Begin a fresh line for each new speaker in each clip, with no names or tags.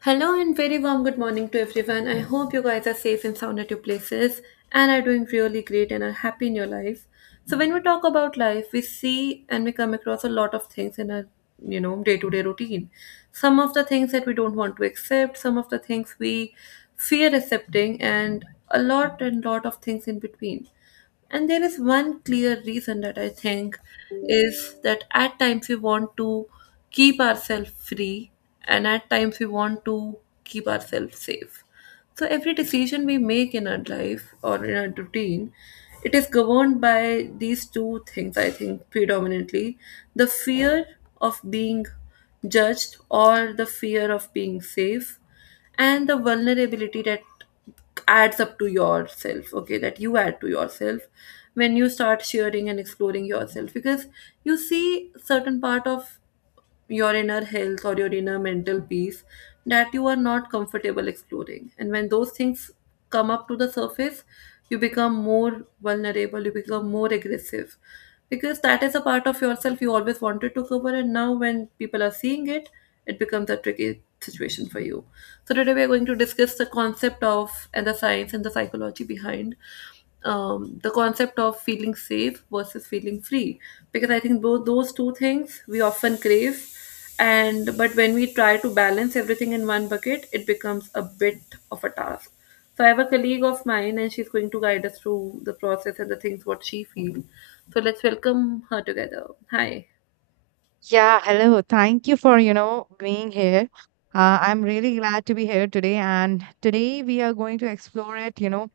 Hello and very warm good morning to everyone. I hope you guys are safe and sound at your places and are doing really great and are happy in your life. So when we talk about life, we see and we come across a lot of things in our day-to-day routine. Some of the things that we don't want to accept, some of the things we fear accepting and a lot and lot of things in between. And there is one clear reason that I think is that at times we want to keep ourselves free and at times we want to keep ourselves safe. So every decision we make in our life or in our routine, it is governed by these two things, I think, predominantly the fear of being judged or the fear of being safe, and the vulnerability that adds up to yourself, okay, that you add to yourself when you start sharing and exploring yourself because you see certain part of your inner health or your inner mental peace that you are not comfortable exploring. And when those things come up to the surface, you become more vulnerable, you become more aggressive because that is a part of yourself you always wanted to cover. And now, when people are seeing it, it becomes a tricky situation for you. So, today we are going to discuss the concept of and the science and the psychology behind the concept of feeling safe versus feeling free because I think both those two things we often crave and but when we try to balance everything in one bucket it becomes a bit of a task. So I have a colleague of mine and she's going to guide us through the process and the things what she feels. So let's welcome her together. Hi.
Yeah, hello. Thank you for, being here. I'm really glad to be here today. And today we are going to explore it.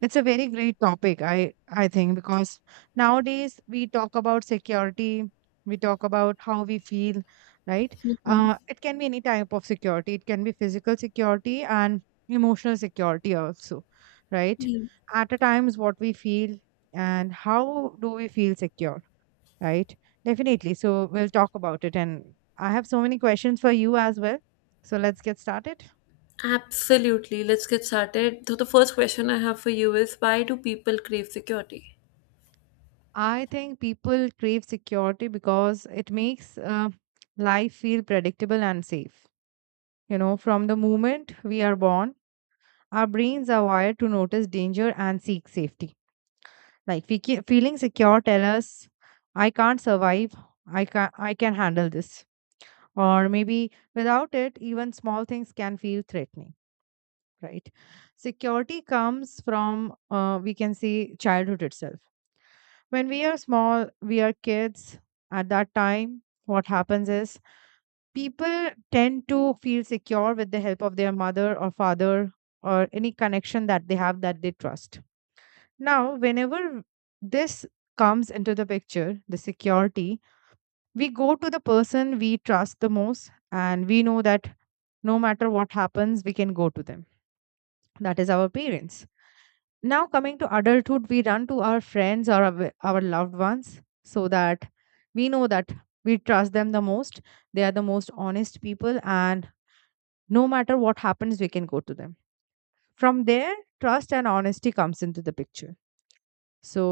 It's a very great topic, I think, because nowadays we talk about security, we talk about how we feel, right? It can be any type of security, it can be physical security and emotional security also, right?
Mm.
At a times, what we feel and how do we feel secure? Right? Definitely. So we'll talk about it. And I have so many questions for you as well. So let's get started.
Absolutely. Let's get started. So, the first question I have for you is why do people crave security?
I think people crave security because it makes life feel predictable and safe. From the moment we are born, our brains are wired to notice danger and seek safety. Like feeling secure tell us, I can't survive. I can handle this. Or maybe without it, even small things can feel threatening, right? Security comes from we can say childhood itself. When we are small, we are kids. At that time what happens is, people tend to feel secure with the help of their mother or father, or any connection that they have, that they trust. Now, whenever this comes into the picture, the security, we go to the person we trust the most, and we know that no matter what happens we can go to them. That is our parents. Now, coming to adulthood, we run to our friends or our loved ones, so that we know that we trust them the most. They are the most honest people, and no matter what happens, we can go to them. From there, trust and honesty comes into the picture. So,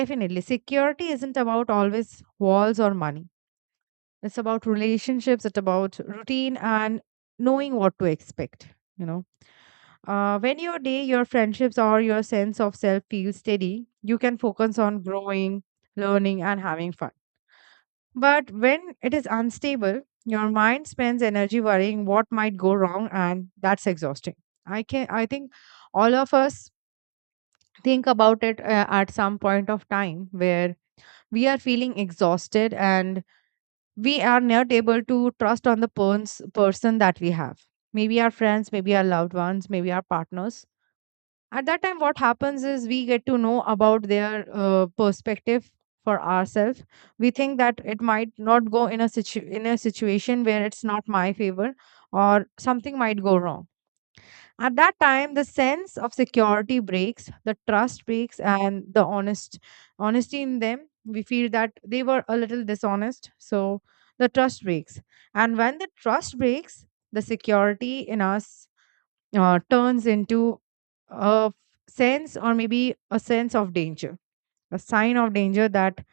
definitely, security isn't about always walls or money. It's about relationships, it's about routine and knowing what to expect, you know when your day, your friendships, or your sense of self feels steady, you can focus on growing, learning, and having fun. But when it is unstable, your mind spends energy worrying what might go wrong, and that's exhausting. I can, I think, all of us think about it at some point of time where we are feeling exhausted and we are not able to trust on the person that we have. Maybe our friends, maybe our loved ones, maybe our partners. At that time what happens is, we get to know about their perspective for ourselves. We think that it might not go in a situation where it's not my favor, or something might go wrong. At that time the sense of security breaks, the trust breaks, and the honesty in them, we feel that they were a little dishonest, so the trust breaks. And when the trust breaks, the security in us turns into a sense, or maybe a sense of danger, a sign of danger that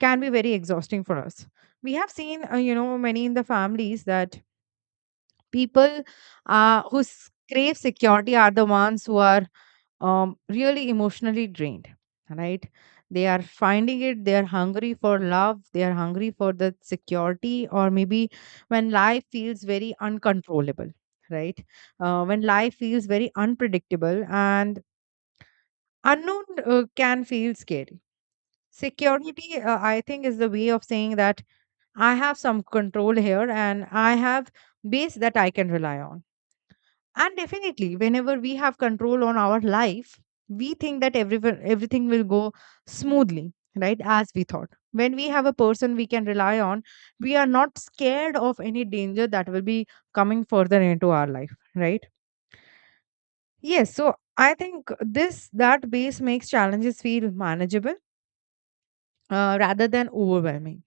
can be very exhausting for us. We have seen, many in the families that people, crave security, are the ones who are, really emotionally drained, right? They are finding it, they are hungry for love, they are hungry for the security. Or maybe when life feels very uncontrollable, right? When life feels very unpredictable and unknown, can feel scary. Security, I think, is the way of saying that I have some control here, and I have base that I can rely on. And definitely, whenever we have control on our life, we think that everything will go smoothly, right? As we thought. When we have a person we can rely on, we are not scared of any danger that will be coming further into our life, right? Yes. So I think that base makes challenges feel manageable, rather than overwhelming.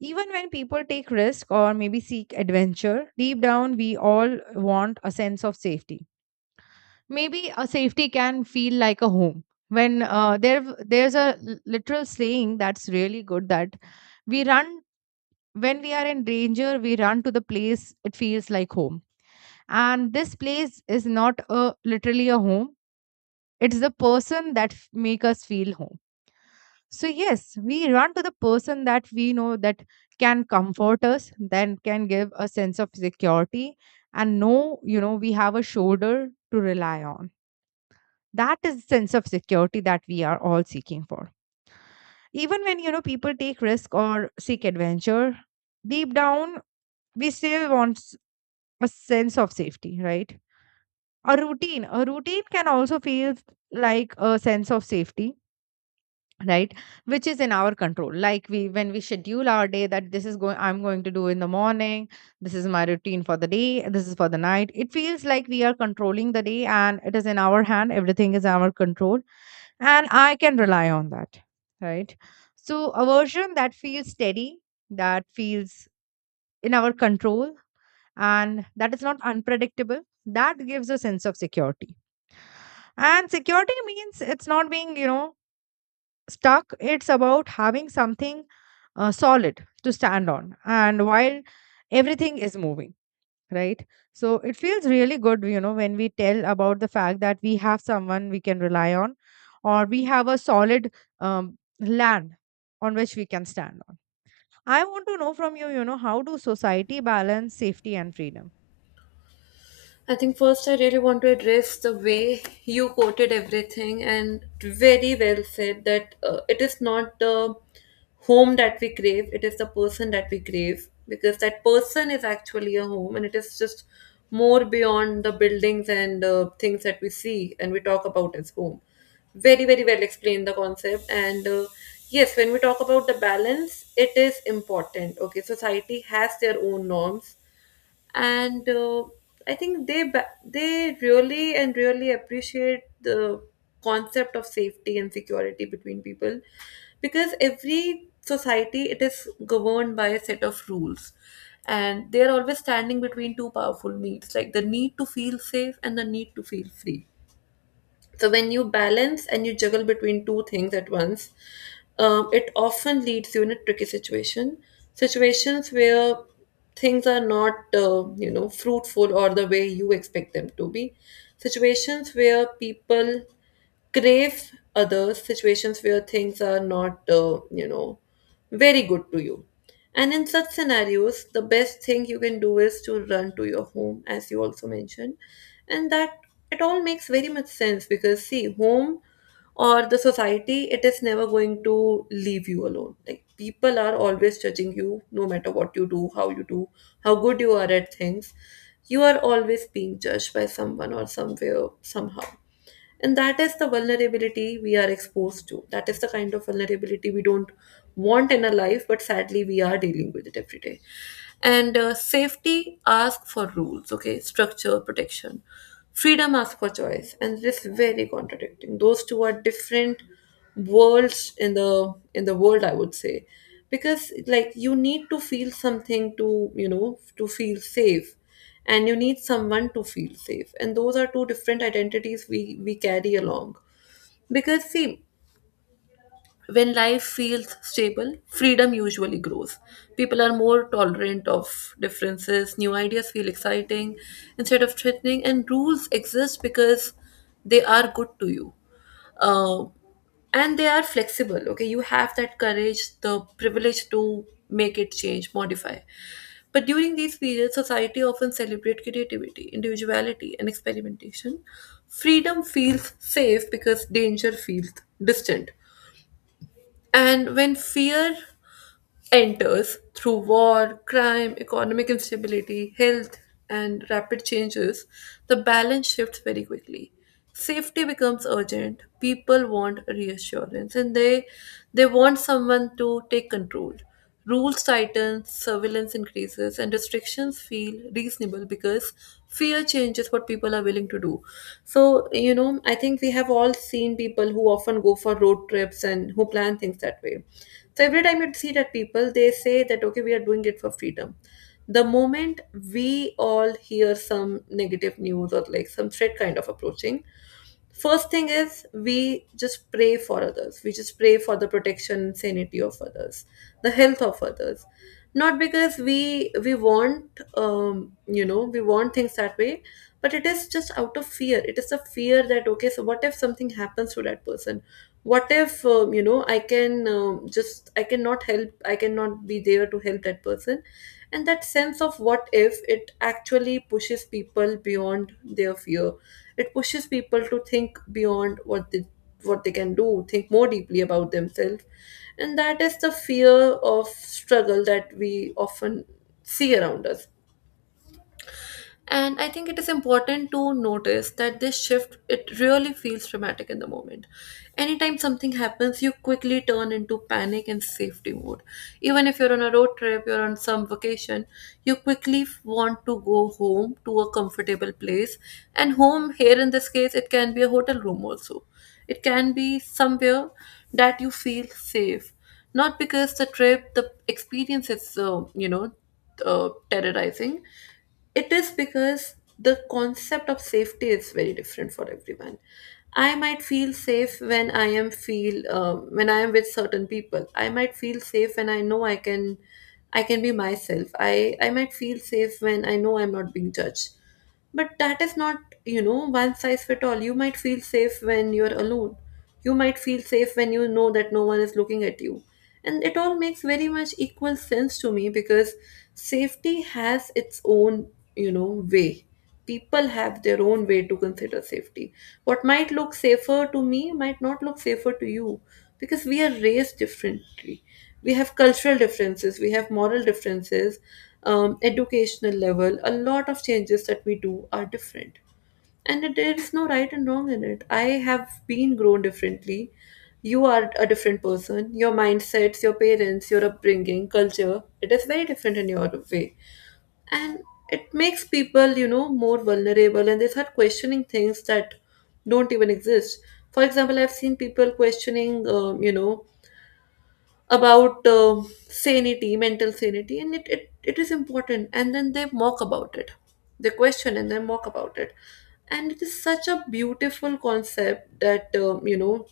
Even when people take risk or maybe seek adventure, deep down we all want a sense of safety. Maybe a safety can feel like a home when, there's a literal saying that's really good, that we run when we are in danger we run to the place it feels like home. And this place is not a literally a home, it's the person that make us feel home. So yes, we run to the person that we know that can comfort us, then can give a sense of security. And know, we have a shoulder to rely on. That is the sense of security that we are all seeking for. Even when, people take risk or seek adventure, deep down we still want a sense of safety, right? A routine can also feel like a sense of safety, right? Which is in our control, like we when we schedule our day, that this is going I'm going to do in the morning, this is my routine for the day, this is for the night. It feels like we are controlling the day, and it is in our hand, everything is our control. And I can rely on that, right? So, a version that feels steady, that feels in our control, and that is not unpredictable, that gives a sense of security. And security means it's not being stuck, it's about having something solid to stand on. And while everything is moving, right? So it feels really good, when we tell about the fact that we have someone we can rely on, or we have a solid, land on which we can stand on. I want to know from you, you know how do society balance safety and freedom?
I think first I really want to address the way you quoted everything and very well said that it is not the home that we crave, it is the person that we crave because that person is actually a home and it is just more beyond the buildings and things that we see and we talk about as home. Very, very well explained the concept. And yes, when we talk about the balance, it is important. Okay, society has their own norms and I think they really and really appreciate the concept of safety and security between people because every society it is governed by a set of rules and they are always standing between two powerful needs like the need to feel safe and the need to feel free. So when you balance and you juggle between two things at once, it often leads you in a tricky situation, situations where things are not, you know, fruitful or the way you expect them to be, situations where people crave others, situations where things are not you know very good to you. And in such scenarios the best thing you can do is to run to your home, as you also mentioned, and that it all makes very much sense because see, home or the society, it is never going to leave you alone. Like people are always judging you no matter what you do, how you do, how good you are at things. You are always being judged by someone or somewhere somehow, and that is the vulnerability we are exposed to. That is the kind of vulnerability we don't want in our life, but sadly, we are dealing with it every day. And safety asks for rules, okay? Structure, protection. Freedom asks for choice, and this is very contradicting. Those two are different worlds in the world, I would say, because like you need to feel something to, you know, to feel safe, and you need someone to feel safe, and those are two different identities we carry along. Because see, when life feels stable, freedom usually grows. People are more tolerant of differences, new ideas feel exciting instead of threatening, and rules exist because they are good to you. Uh, and they are flexible, okay? You have that courage, the privilege to make it change, modify. But during these periods, society often celebrates creativity, individuality, and experimentation. Freedom feels safe because danger feels distant, and when fear enters through war, crime, economic instability, health, and rapid changes, the balance shifts very quickly. Safety becomes urgent. People want reassurance and they want someone to take control. Rules tighten, surveillance increases, and restrictions feel reasonable because fear changes what people are willing to do. So, you know, I think we have all seen people who often go for road trips and who plan things that way, so every time you see that people, they say that okay, we are doing it for freedom. The moment we all hear some negative news or like some threat kind of approaching, first thing is we just pray for others. We just pray for the protection and sanity of others, the health of others. Not because we want you know we want things that way, but it is just out of fear. It is a fear that okay, so what if something happens to that person? What if you know I can just I cannot help, I cannot be there to help that person. And that sense of what if, it actually pushes people beyond their fear. It pushes people to think beyond what they can do, think more deeply about themselves. And that is the fear of struggle that we often see around us. And I think it is important to notice that this shift, it really feels dramatic in the moment. Anytime something happens you quickly turn into panic and safety mode. Even if you're on a road trip, you're on some vacation, you quickly want to go home to a comfortable place. And home here in this case, it can be a hotel room also. It can be somewhere that you feel safe, not because the trip, the experience is you know terrorizing. It is because the concept of safety is very different for everyone. I might feel safe when I am feel when I am with certain people. I might feel safe when I know I can be myself. I might feel safe when I know I'm not being judged. But that is not, you know, one size fit all. You might feel safe when you're alone. You might feel safe when you know that no one is looking at you. And it all makes very much equal sense to me because safety has its own, you know, way. People have their own way to consider safety. What might look safer to me might not look safer to you because we are raised differently. We have cultural differences, we have moral differences, educational level. A lot of changes that we do are different and there is no right and wrong in it. I have been grown differently. You are a different person. Your mindsets, your parents, your upbringing, culture, it is very different in your way. And it makes people, you know, more vulnerable, and they start questioning things that don't even exist. For example, I've seen people questioning you know about sanity, mental sanity, and it is important. And then they mock about it. They question and they mock about it. And it is such a beautiful concept that, you know,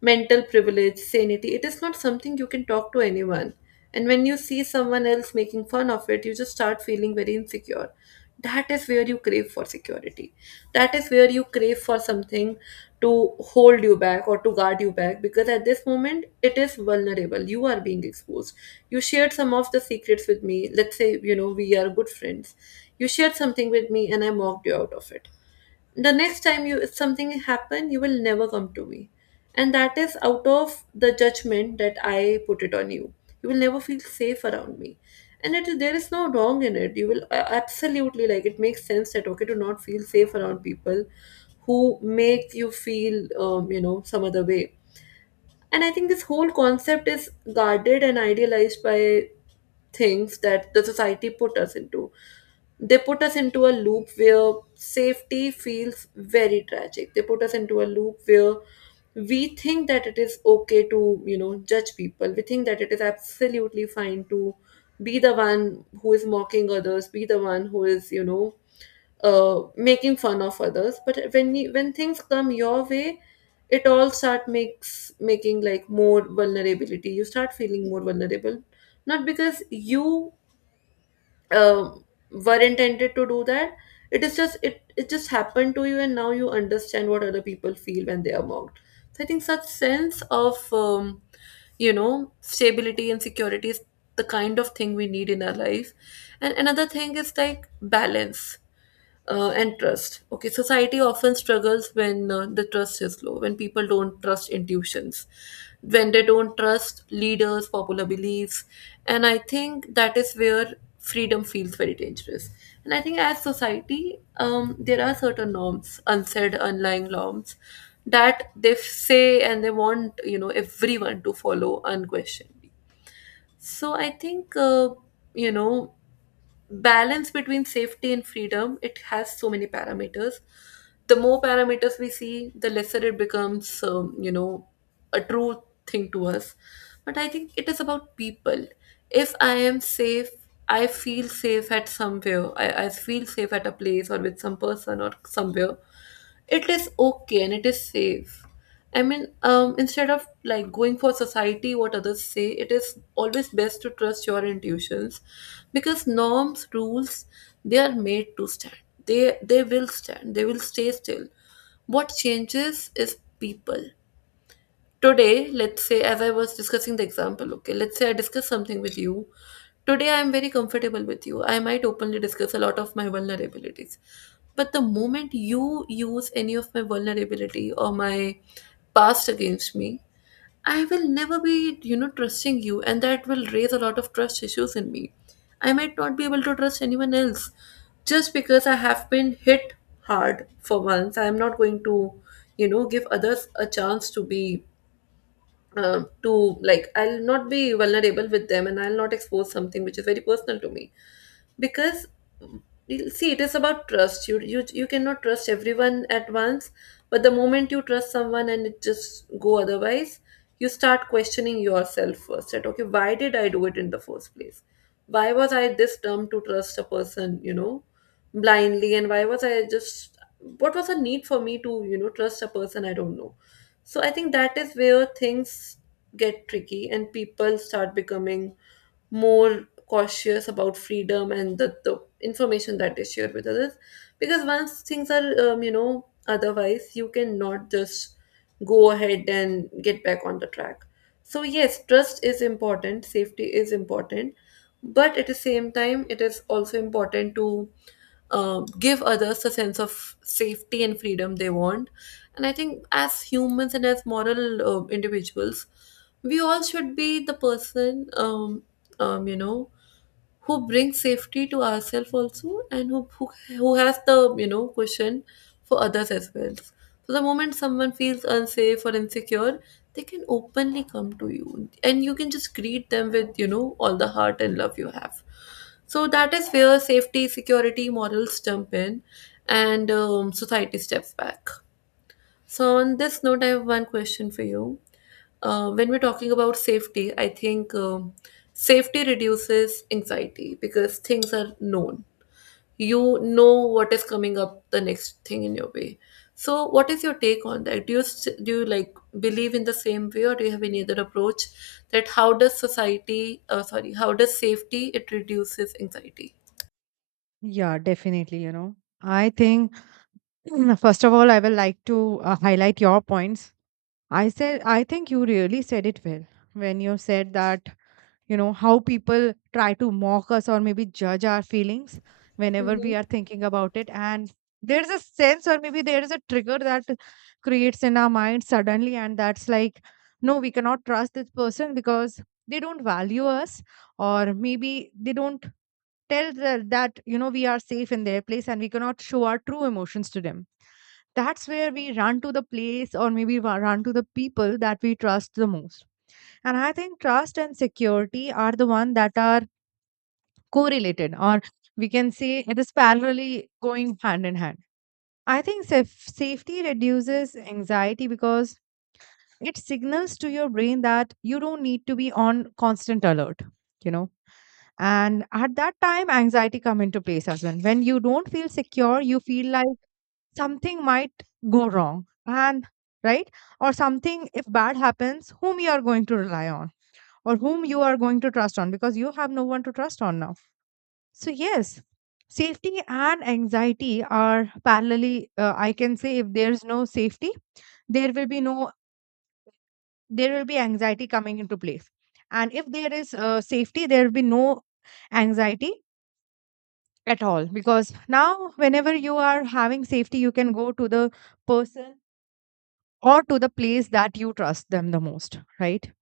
mental privilege, sanity, it is not something you can talk to anyone. And when you see someone else making fun of it, you just start feeling very insecure. That is where you crave for security. That is where you crave for something to hold you back or to guard you back, because at this moment it is vulnerable, you are being exposed. You shared some of the secrets with me, let's say, you know we are good friends. You shared something with me and I mocked you out of it. The next time you something happen, you will never come to me, and that is out of the judgment that I put it on you. You will never feel safe around me. And there is no wrong in it. You will absolutely, like, it makes sense that, okay, to not feel safe around people who make you feel some other way. And I think this whole concept is guarded and idealized by things that the society put us into. They put us into a loop where safety feels very tragic. They put us into a loop where we think that it is okay to judge people. We think that it is absolutely fine to be the one who is mocking others, be the one who is making fun of others. But when things come your way, it all start makes making, like, more vulnerability. You start feeling more vulnerable, not because you um were intended to do that. It is just it just happened to you, and now you understand what other people feel when they are mocked. So I think such sense of stability and security is the kind of thing we need in our life. And another thing is like balance and trust. Okay, society often struggles when the trust is low, when people don't trust intuitions, when they don't trust leaders, popular beliefs, and I think that is where freedom feels very dangerous. And I think as society, there are certain norms, unsaid, unlying norms, that they say and they want, you know, everyone to follow unquestioned. So I think, you know balance between safety and freedom, it has so many parameters. The more parameters we see, the lesser it becomes, a true thing to us. But I think it is about people. If I am safe, I feel safe at somewhere, I feel safe at a place or with some person or somewhere, it is okay and it is safe. I mean, instead of, like, going for society, what others say, it is always best to trust your intuitions, because norms, rules, they are made to stand. They will stand, they will stay still. What changes is people. Today, let's say, as I was discussing the example, okay, let's say I discuss something with you. Today I am very comfortable with you, I might openly discuss a lot of my vulnerabilities. But the moment you use any of my vulnerability or my past against me, I will never be, trusting you, and that will raise a lot of trust issues in me. I might not be able to trust anyone else, just because I have been hit hard for once. I am not going to, give others a chance to be, to, like, I'll not be vulnerable with them, and I'll not expose something which is very personal to me. Because you'll see, it is about trust. You cannot trust everyone at once. But the moment you trust someone and it just go otherwise, you start questioning yourself first, that okay, why did I do it in the first place? Why was I this dumb to trust a person, you know, blindly? And why was I just what was the need for me to trust a person I don't know? So I think that is where things get tricky and people start becoming more cautious about freedom and the information that they share with others. Because once things are, otherwise, you cannot just go ahead and get back on the track. So yes, trust is important, safety is important, but at the same time it is also important to give others the sense of safety and freedom they want. And I think as humans and as moral individuals, we all should be the person, um, you know, who brings safety to ourselves also, and who has the, cushion for others as well. So the moment someone feels unsafe or insecure, they can openly come to you and you can just greet them with, all the heart and love you have. So that is where safety, security, morals jump in, and society steps back. So on this note, I have one question for you. When we're talking about safety, I think safety reduces anxiety because things are known. You know what is coming up the next thing in your way. So, what is your take on that? Do you like believe in the same way, or do you have any other approach that how does society, sorry, how does safety it reduces anxiety?
Yeah, definitely. I think first of all, I will like to highlight your points. I said, I think you really said it well when you said that you know how people try to mock us or maybe judge our feelings whenever
Mm-hmm.
we are thinking about it. And there's a sense, or maybe there is a trigger that creates in our mind suddenly, and that's like, no, we cannot trust this person because they don't value us, or maybe they don't tell that you know we are safe in their place, and we cannot show our true emotions to them. That's where we run to the place, or maybe run to the people that we trust the most. And I think trust and security are the one that are correlated, or we can say it is parallelly going hand in hand. I think safety reduces anxiety because it signals to your brain that you don't need to be on constant alert, you know. And at that time, anxiety come into place as well. When you don't feel secure, you feel like something might go wrong, and right, or something if bad happens, whom you are going to rely on, or whom you are going to trust on because you have no one to trust on now. So, yes, safety and anxiety are parallelly, I can say, if there's no safety, there will be no there will be anxiety coming into place. And if there is safety, there will be no anxiety at all, because now whenever you are having safety you can go to the person, or to the place that you trust them the most, right?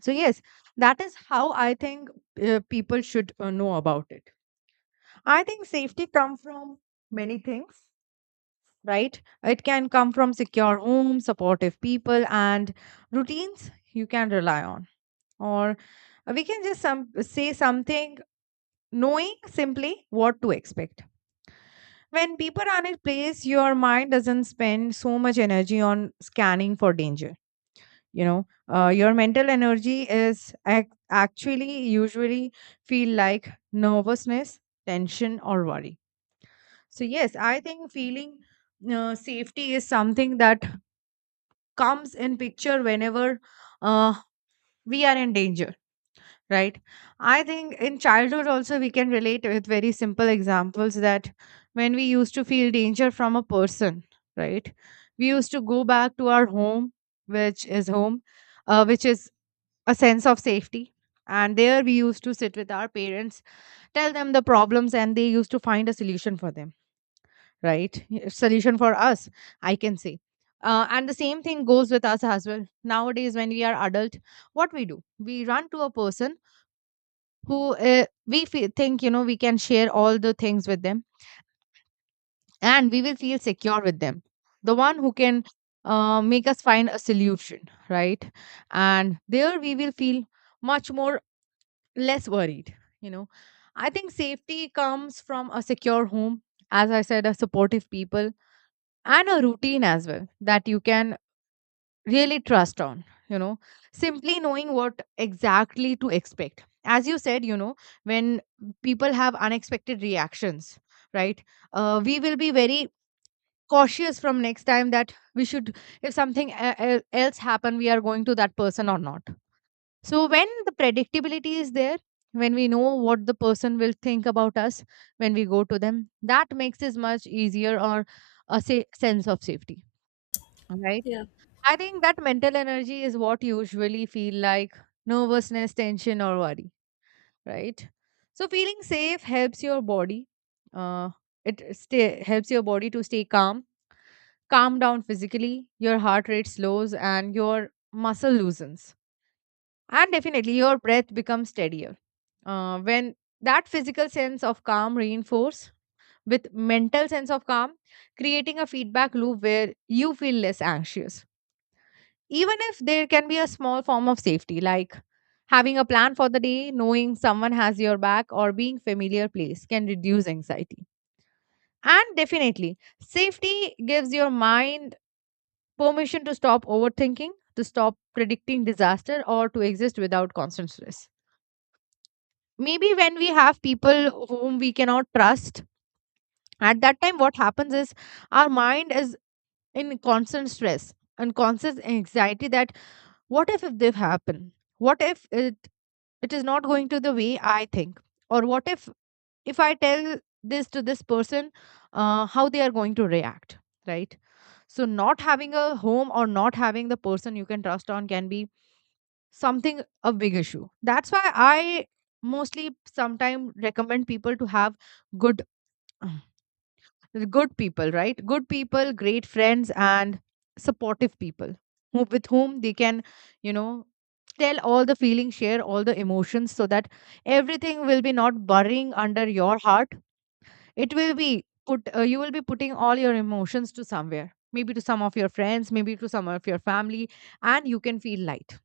So yes, that is how I think, people should, know about it. I think safety come from many things, right? It can come from secure home, supportive people, and routines you can rely on. Or we can just say something, knowing simply what to expect. When people are in place, your mind doesn't spend so much energy on scanning for danger. You know, your mental energy is actually usually feel like nervousness, tension, or worry. So yes, I think feeling safety is something that comes in picture whenever, uh, we are in danger, right? I think in childhood also we can relate with very simple examples, that when we used to feel danger from a person, right? We used to go back to our home, which is a sense of safety. And there we used to sit with our parents, tell them the problems, and they used to find a solution for them, right? Solution for us, I can say. And the same thing goes with us as well nowadays when we are adult. What we do, we run to a person who, we think we can share all the things with them, and we will feel secure with them, the one who can, make us find a solution, right? And there we will feel much more less worried you know I think safety comes from a secure home, as I said, a supportive people, and a routine as well that you can really trust on. Simply knowing what exactly to expect, as you said, when people have unexpected reactions, right? We will be very cautious from next time, that we should, if something else happen, we are going to that person or not. So when the predictability is there, when we know what the person will think about us when we go to them, that makes it much easier, or a sense of safety, right?
Yeah.
I think that mental energy is what usually feel like nervousness, tension, or worry, right? So feeling safe helps your body. Uh, helps your body to stay calm, calm down physically. Your heart rate slows and your muscle loosens, and definitely your breath becomes steadier. When that physical sense of calm reinforce with mental sense of calm, creating a feedback loop where you feel less anxious. Even if there can be a small form of safety, like having a plan for the day, knowing someone has your back, or being familiar place can reduce anxiety. And definitely safety gives your mind permission to stop overthinking, to stop predicting disaster, or to exist without constant stress. Maybe when we have people whom we cannot trust, at that time what happens is, our mind is in constant stress and constant anxiety that what if they happen? What if it is not going to the way I think? Or what if I tell this to this person, how they are going to react, right? So not having a home, or not having the person you can trust on, can be something, a big issue. That's why I mostly sometimes recommend people to have good the good people, right? Good people, great friends, and supportive people with whom they can, you know, tell all the feelings, share all the emotions, so that everything will be not burying under your heart. It will be put, you will be putting all your emotions to somewhere, maybe to some of your friends, maybe to some of your family, and you can feel light.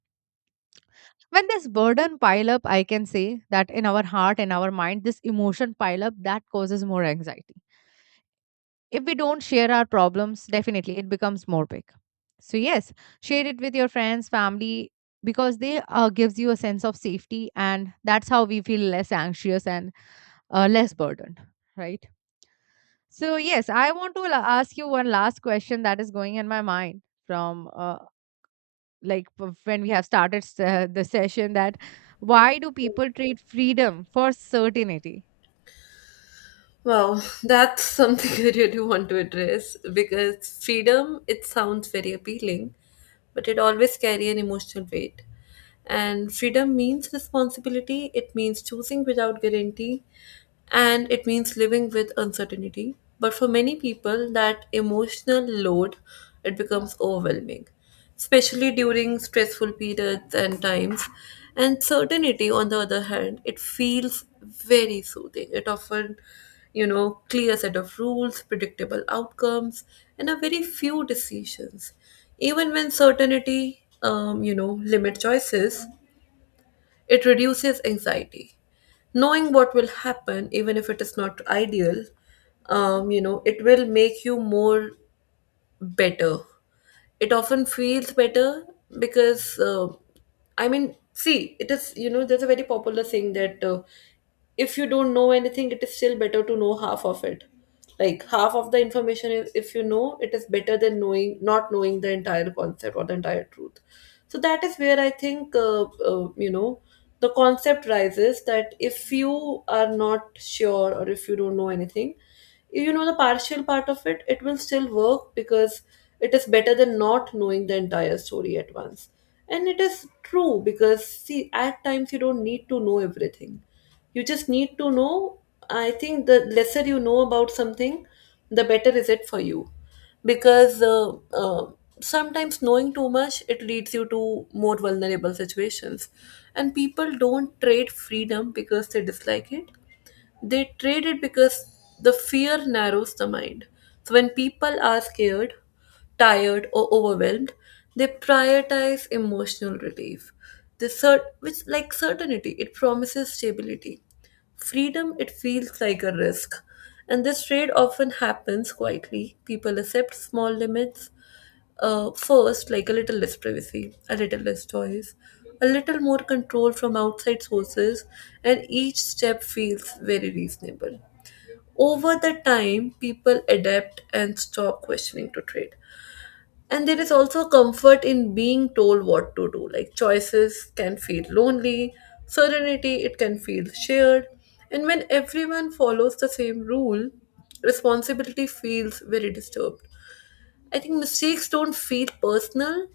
When this burden pile up, I can say, that in our heart and our mind, this emotion pile up that causes more anxiety. If we don't share our problems, definitely it becomes more big. So yes, share it with your friends, family, because they gives you a sense of safety, and that's how we feel less anxious and less burdened, right? So yes, I want to ask you one last question that is going in my mind from, when we have started the session, that why do people trade freedom for certainty?
Wow, that's something I really want to address because freedom, it sounds very appealing, but it always carry an emotional weight. And freedom means responsibility, it means choosing without guarantee, and it means living with uncertainty. But for many people, that emotional load, it becomes overwhelming, especially during stressful periods and times. And certainty, on the other hand, it feels very soothing. It often, you know, clear set of rules, predictable outcomes, and a very few decisions. Even when certainty, you know, limit choices, it reduces anxiety. Knowing what will happen, even if it is not ideal, it will make you more better, it often feels better. Because I mean, see, it is, you know, there's a very popular saying that, if you don't know anything, it is still better to know half of it. Like, half of the information, is if you know, it is better than knowing, not knowing the entire concept or the entire truth. So that is where I think, uh, you know the concept rises that if you are not sure or if you don't know anything, you know the partial part of it, it will still work, because it is better than not knowing the entire story at once. And it is true, because see, at times you don't need to know everything, you just need to know, I think the lesser you know about something, the better is it for you. Because sometimes knowing too much, it leads you to more vulnerable situations. And people don't trade freedom because they dislike it, they trade it because the fear narrows the mind. So when people are scared, tired, or overwhelmed, they prioritize emotional relief. This cert- which like certainty, it promises stability. Freedom, it feels like a risk. And this trade often happens quietly. People accept small limits, first, like a little less privacy, a little less choice, a little more control from outside sources, and each step feels very reasonable. Over the time, people adapt and stop questioning to trade. And there is also comfort in being told what to do. Like, choices can feel lonely, serenity, it can feel shared. And when everyone follows the same rule, responsibility feels very disturbed. I think mistakes don't feel personal,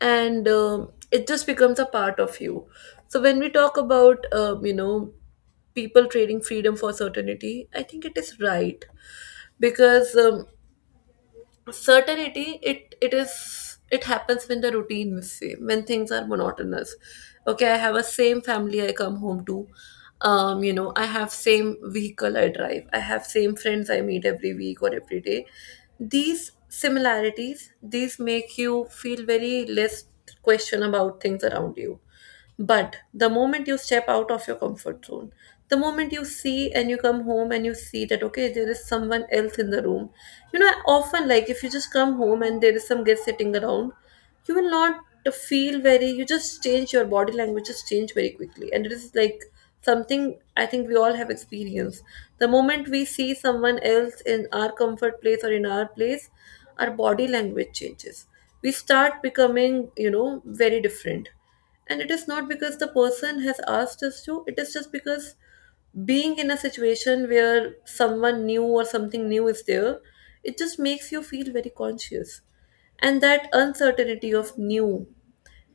and it just becomes a part of you. So when we talk about, people trading freedom for certainty, I think it is right, because certainty, it happens when the routine is same, when things are monotonous. Okay, I have a same family I come home to, you know, I have same vehicle I drive, I have same friends I meet every week or every day. These similarities, these make you feel very less question about things around you. But the moment you step out of your comfort zone, the moment you see and you come home and you see that, okay, there is someone else in the room. You know, often, like if you just come home and there is some guest sitting around, you will not feel very, you just change your body language, just change very quickly. And it is like something I think we all have experienced. The moment we see someone else in our comfort place or in our place, our body language changes. We start becoming, you know, very different, and it is not because the person has asked us to, it is just because being in a situation where someone new or something new is there, it just makes you feel very conscious. And that uncertainty of new,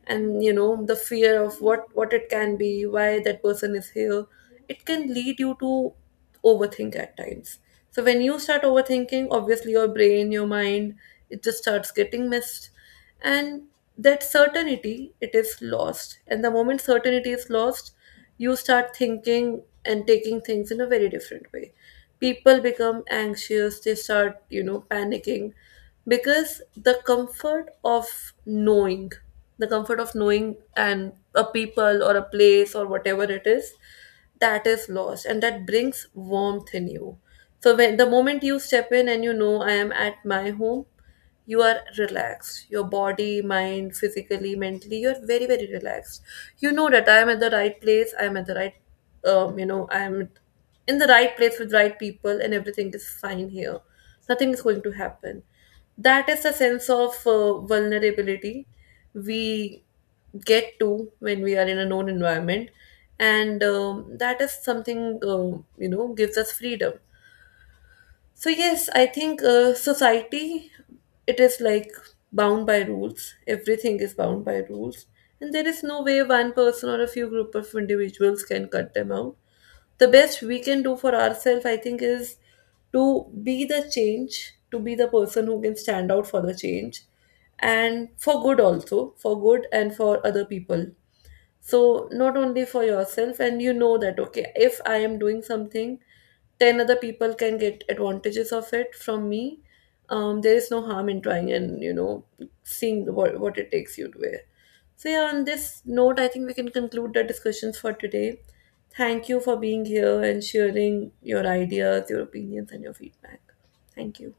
and you know the fear of what it can be, why that person is here, it can lead you to overthink at times. So when you start overthinking, obviously your brain, your mind, it just starts getting messed. And that certainty, it is lost, and the moment certainty is lost, you start thinking and taking things in a very different way. People become anxious, they start, you know, panicking, because the comfort of knowing, the comfort of knowing and a people or a place or whatever it is, that is lost, and that brings warmth in you. So when the moment you step in and you know I am at my home, you are relaxed, your body, mind, physically, mentally, you're very very relaxed. You know that I am at the right place, I am at the right, I am in the right place with right people, and everything is fine here, nothing is going to happen. That is the sense of vulnerability we get to when we are in a known environment, and that is something, gives us freedom. So yes, I think society, it is like bound by rules. Everything is bound by rules, and there is no way one person or a few group of individuals can cut them out. The best we can do for ourselves, I think, is to be the change, to be the person who can stand out for the change, and for good also, for good and for other people. So not only for yourself, and you know that, okay, if I am doing something, 10 other people can get advantages of it from me. There is no harm in trying and, seeing what it takes you to wear. So yeah, on this note, I think we can conclude the discussions for today. Thank you for being here and sharing your ideas, your opinions and your feedback. Thank you.